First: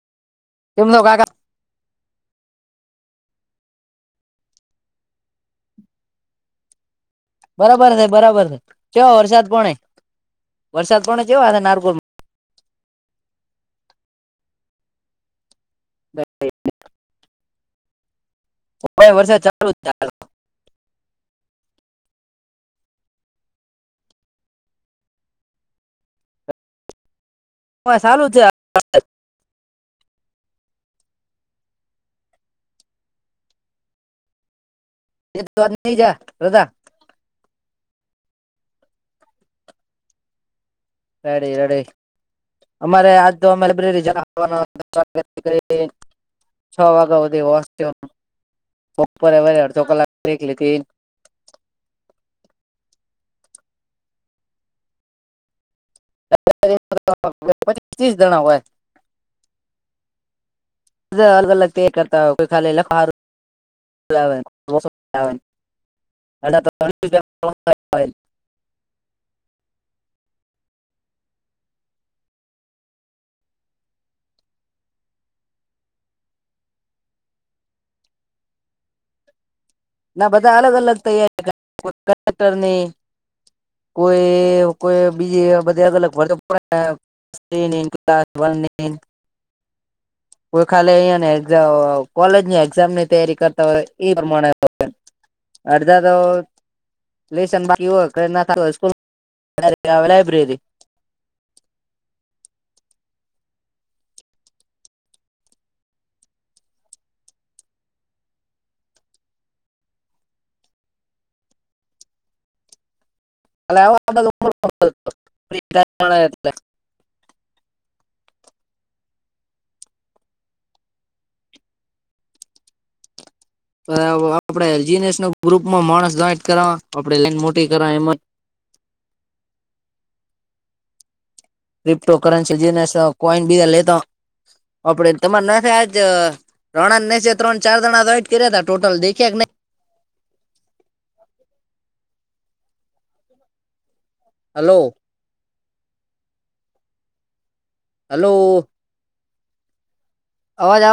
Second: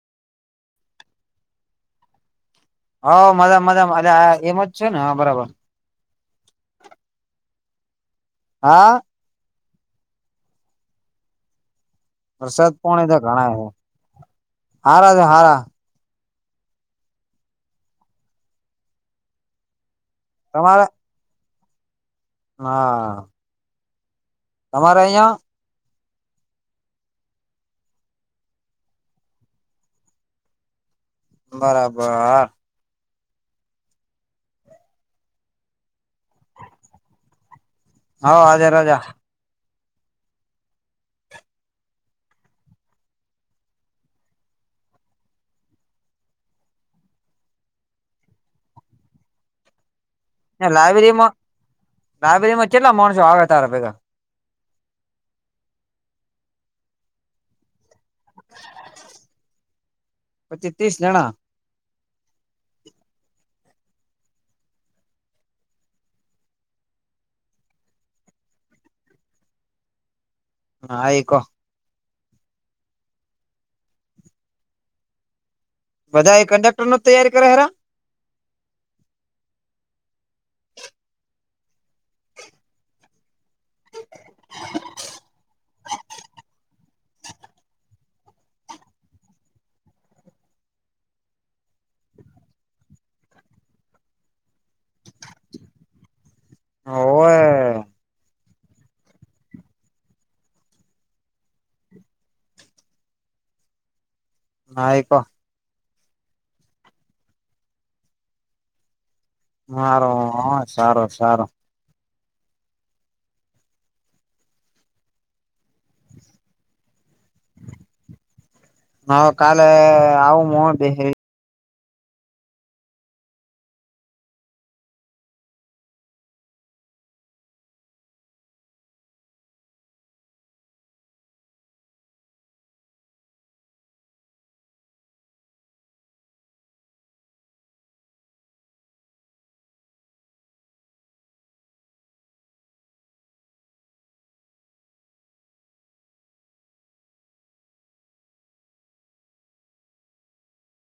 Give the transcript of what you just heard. તેમમનોકા [unintelligible] હ મજા મજા આ એમ જ છે ને બરાબર બરાબર છે બરાબર છે હા કેવા વરસાદ પાણી વરસાદ પાણી નારકોલમાં વરસાદ પોણી તો ઘણા છે હારા હારા. બ [unintelligible] વર્ષે ચાલુ જ ચાલ [unintelligible] તમારા? હા. તમારે અહીંયા? અમારે સારુ જ છે. બરાબર આ એક દ્રવાર નહિ જા રદા હા આજે રજા. રેડી રેડી અમારે આજ તો અમે લઇબ્રેરી જવા [inaudible] છ વાગ્યા વરસ્યો બપોરે અડધો કલાક બ્રેક લીધી લાયબ્રેરી માં લાયબ્રેરી માં કેટલા માણસો આવે તારા ભેગા? પચીસ ત્રીસ જણા હોય. પચીસ તીસ અલગ અલગ તે કરતા કો ખ [inaudible] એ [inaudible] હા એક બધાય કંડક્ટર નો તૈયારી કરે હે? ના બધા અલગ અલગ તૈયાર કરે કોય કંડક્ટર ની કોઈ કોઈ બીજી બધી અલગ અલગ પણ ત નન કતાબલ નન [inaudible] કોઈ ખાલી અયા ને એ કોલેજ ની એક્ઝામ ની તૈયારી કરતા હોય એ પ્રમાણે અડધા તો ઓવે લેસન બાકી હોય. નેથ લાઈબ્રેરી [inaudible] હા, એકો હારોહ સારો, સારો‌. [unintelligible] હ કાલે આવું [unintelligible] આપણેે જીનેસનું ગ્રુપમાં માણસ ને જોઈન્ટ કરાવા આપે લીન મોટી કરાવી એમાં ક્રિપ્ટો કરન્સી જે કોઈન બીજા લેતા આપડે તમારું નાટે આજ રોણા [unintelligible] ત્રણ ચાર જણા જોઈન્ટ કર્યા હતા ટોટલ દેખ્યા નહીં. હાલો. હાલો. અવાજ આવે.